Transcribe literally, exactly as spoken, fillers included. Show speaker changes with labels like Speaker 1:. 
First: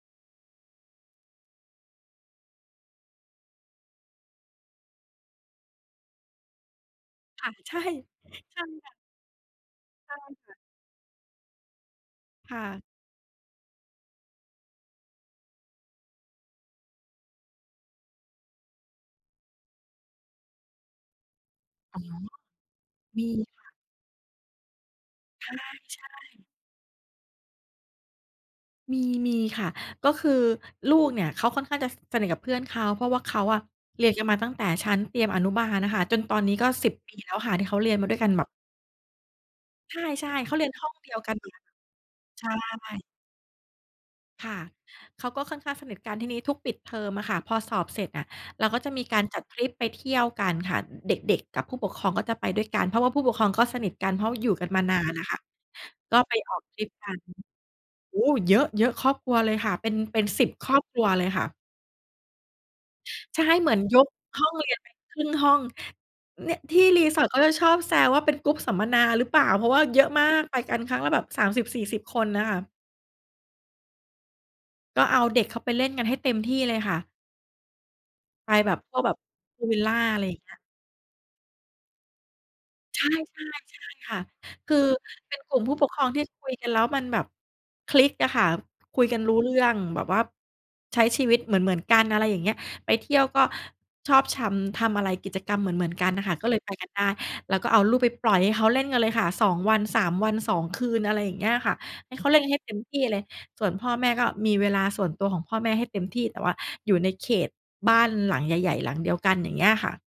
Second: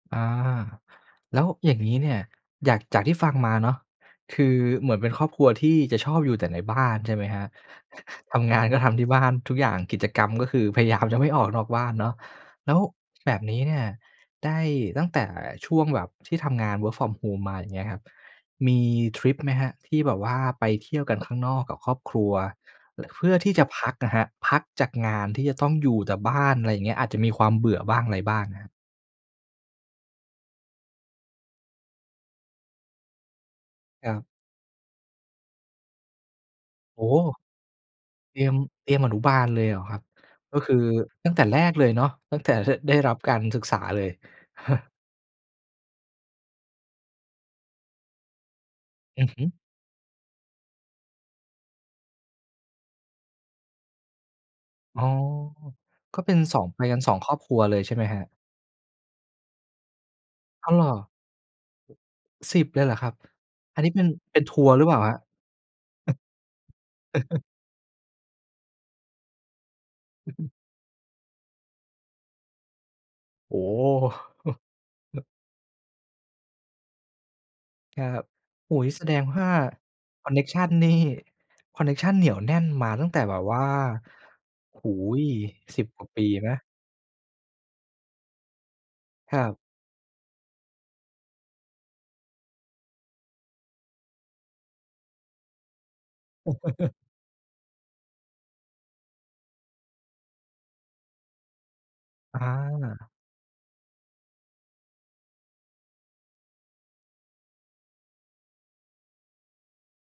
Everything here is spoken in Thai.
Speaker 1: อา แล้วอย่างงี้เนี่ย อยาก จากที่ฟังมาเนาะ คือเหมือนเป็นครอบครัวที่จะชอบอยู่แต่ในบ้าน ใช่ไหมคร
Speaker 2: ค
Speaker 1: ับ?
Speaker 2: ่ะ ใช่
Speaker 1: ทำง
Speaker 2: น
Speaker 1: า
Speaker 2: ั
Speaker 1: น
Speaker 2: ่น
Speaker 1: ก็
Speaker 2: แห
Speaker 1: ท
Speaker 2: ละ
Speaker 1: ำที่บ้าน ทุกอย่าง กิจ
Speaker 2: ใช่
Speaker 1: กรรมก็
Speaker 2: ค
Speaker 1: ค
Speaker 2: ่ะ
Speaker 1: ือพยายามจะไม่ออกนอกบ้านเนาะ
Speaker 2: ค่
Speaker 1: แล้ว
Speaker 2: ะ
Speaker 1: แบบนี้เนี่ย ได้ ตั้งแต่ช่วงแบบที่ทำงาน Work from Home มา อย่างเงี้ยครับ มีทริปไหมครับ? ที่แบบว่าไปเที่ยวกันข้างนอกกับคร
Speaker 2: อ
Speaker 1: อ
Speaker 2: ๋อ
Speaker 1: บครัว เ
Speaker 2: ม
Speaker 1: พ
Speaker 2: ี
Speaker 1: ื่อที่
Speaker 2: ค
Speaker 1: จ
Speaker 2: ่
Speaker 1: ะ
Speaker 2: ะ
Speaker 1: พักอะครับ พักจากงานที
Speaker 2: อ
Speaker 1: ่
Speaker 2: า
Speaker 1: จะต้องอยู่แต่
Speaker 2: ใช
Speaker 1: บ้
Speaker 2: ่
Speaker 1: าน ไรเงี้ย อาจจะมีความเบื่อบ้างไรบ้างครับ
Speaker 2: มี มีค่ะ ก็คือลูกเนี่ยเขาค่อนข้างจะ ส สนิทกับเพื่อนเขา เพราะว่าเขาอะเร
Speaker 1: ค
Speaker 2: ีย
Speaker 1: รั
Speaker 2: นก
Speaker 1: บ
Speaker 2: ันมาตั้งแต่ชั้นเตรียมอนุบาลอะค่ะ จนตอนนี้ก็ สิบ
Speaker 1: โอ้
Speaker 2: ป
Speaker 1: โ
Speaker 2: ี
Speaker 1: ฮ
Speaker 2: แล้วค่ะ ที่เขาเรียนมาด้วยกัน
Speaker 1: เตร
Speaker 2: แบ
Speaker 1: ี
Speaker 2: บ
Speaker 1: ยม เตรียมอนุบาลเลยเหรอค
Speaker 2: ใ
Speaker 1: รับ?
Speaker 2: ช่ ๆ เข
Speaker 1: ก
Speaker 2: า
Speaker 1: ็
Speaker 2: เรี
Speaker 1: ค
Speaker 2: ยน
Speaker 1: ือ
Speaker 2: ห้องเดียว
Speaker 1: ต
Speaker 2: ก
Speaker 1: ั
Speaker 2: ั
Speaker 1: ้ง
Speaker 2: น
Speaker 1: แต่
Speaker 2: มา
Speaker 1: แรกเลยเนาะ ตั้
Speaker 2: ใ
Speaker 1: ง
Speaker 2: ช
Speaker 1: แต่เห้อะ ได้
Speaker 2: ่
Speaker 1: รับการศึกษาเลย
Speaker 2: ค่ะ เขาก็ค่อนข้างสนิทกัน ที่นี้ ทุกปิดเทอมอะค่ะ พอสอบเสร็จอะ เราก็จะมีกา
Speaker 1: อ
Speaker 2: ร
Speaker 1: ือ
Speaker 2: จ
Speaker 1: ฮ
Speaker 2: ั
Speaker 1: ึ
Speaker 2: ดทริปไปเที่ยวกันค่ะ เด็ก ๆ กับผู้ปกครองก็จะไปด้วยกัน เพราะว่าผู้ปกครองก็สนิทกัน เพราะ อยู่กันมาน
Speaker 1: อ๋
Speaker 2: า
Speaker 1: อ
Speaker 2: นน่ะค่ะ ก็
Speaker 1: ก็เป
Speaker 2: ไป
Speaker 1: ็น
Speaker 2: อ
Speaker 1: ส
Speaker 2: อ
Speaker 1: อ
Speaker 2: ก
Speaker 1: ง
Speaker 2: ท
Speaker 1: ไป
Speaker 2: ริป
Speaker 1: กัน
Speaker 2: ก
Speaker 1: ส
Speaker 2: ั
Speaker 1: อง
Speaker 2: น
Speaker 1: ครอบครัวเลย ใช่ไหม
Speaker 2: โอ
Speaker 1: ครั
Speaker 2: ้
Speaker 1: บ?
Speaker 2: โฮ เยอะ ๆ ครอบครัวเลยค่ะ เป็น เป็น สิบ
Speaker 1: อ
Speaker 2: ค
Speaker 1: ้
Speaker 2: ร
Speaker 1: าว
Speaker 2: อ
Speaker 1: เ
Speaker 2: บ
Speaker 1: หรอ?
Speaker 2: ครัวเลยค่ะ
Speaker 1: สิบ เลยเหรอครับ?
Speaker 2: ใช่ เหมื
Speaker 1: อ
Speaker 2: อ
Speaker 1: ั
Speaker 2: น
Speaker 1: นนี้
Speaker 2: ย
Speaker 1: เป็น
Speaker 2: ก
Speaker 1: เป็
Speaker 2: ห
Speaker 1: น
Speaker 2: ้อ
Speaker 1: ท
Speaker 2: ง
Speaker 1: ั
Speaker 2: เ
Speaker 1: ว
Speaker 2: ร
Speaker 1: ร
Speaker 2: ี
Speaker 1: ์
Speaker 2: ยน
Speaker 1: หรือ
Speaker 2: ไป
Speaker 1: เปล่าครั
Speaker 2: ค
Speaker 1: บ?
Speaker 2: รึ่งห้อง เนี่ย ที่ resort เขาจะชอบแซวว่า เป็น group สัมมนาหรือเปล่า? เพราะว่าเยอะมากไปกันครั้งละแบบ สามสิบ สี่สิบ คนน่ะค่ะ
Speaker 1: โอ้
Speaker 2: ก็เอาเด็กเขาไปเล่นกันให้เต็มที่เลยค่ะ
Speaker 1: ครับ
Speaker 2: ไป
Speaker 1: โ
Speaker 2: แ
Speaker 1: อ
Speaker 2: บ
Speaker 1: ้โ
Speaker 2: บ
Speaker 1: ฮ งี
Speaker 2: พ
Speaker 1: ้
Speaker 2: ว
Speaker 1: แ
Speaker 2: ก
Speaker 1: ส
Speaker 2: แบ
Speaker 1: ด
Speaker 2: บ
Speaker 1: งว่า
Speaker 2: พูลวิลลา อะไร
Speaker 1: คอ
Speaker 2: อ
Speaker 1: น
Speaker 2: ย่
Speaker 1: เ
Speaker 2: า
Speaker 1: น
Speaker 2: ง
Speaker 1: ค
Speaker 2: เงี้
Speaker 1: ช
Speaker 2: ย
Speaker 1: ันนี่ คอนเนคชันเหนียวแน่นมา
Speaker 2: ใช
Speaker 1: ตั้
Speaker 2: ่
Speaker 1: งแต่
Speaker 2: ๆ
Speaker 1: แบ
Speaker 2: ใช
Speaker 1: บ
Speaker 2: ่
Speaker 1: ว่า
Speaker 2: ค่ะ ค
Speaker 1: โ
Speaker 2: ื
Speaker 1: อ้โฮ
Speaker 2: อเป็นกลุ่มผู้
Speaker 1: สิ
Speaker 2: ป
Speaker 1: บ
Speaker 2: กค
Speaker 1: ก
Speaker 2: ร
Speaker 1: ว่
Speaker 2: อ
Speaker 1: า
Speaker 2: ง
Speaker 1: ป
Speaker 2: ที่
Speaker 1: ี
Speaker 2: ค
Speaker 1: ไ
Speaker 2: ุ
Speaker 1: หม?
Speaker 2: ยกันแล้วมันแบบคลิกอะค่ะ คุยกันร
Speaker 1: ค
Speaker 2: ู้
Speaker 1: รั
Speaker 2: เรื
Speaker 1: บ
Speaker 2: ่อง แบบว่าใช้ชีวิตเหมือน ๆ กัน อะไรอย่างเงี้ย ไปเที่ยวก็ชอบชำ ทำอะไร กิจกรรมเหมือน ๆ กันน่ะค่ะ ก็เลยไปกันได้ แล้วก็เอาลูกไปปล่อยให้เขาเล่นกันเลยค่ะ สอง วัน สาม วัน สอง คืน อะไรอย่างเงี้ยค่ะ ให้เขาเล่
Speaker 1: อ
Speaker 2: นกันให้เต็มที่
Speaker 1: า
Speaker 2: เลย ส่วนพ่อแม่ก็มีเวลาส่วนตัวของพ่อแม่ให้เต็มที่ แต่ว่าอยู่ในเขตบ้านหลังใหญ่ ๆ หลังเดียวกัน อย่างเงี้ยค่ะ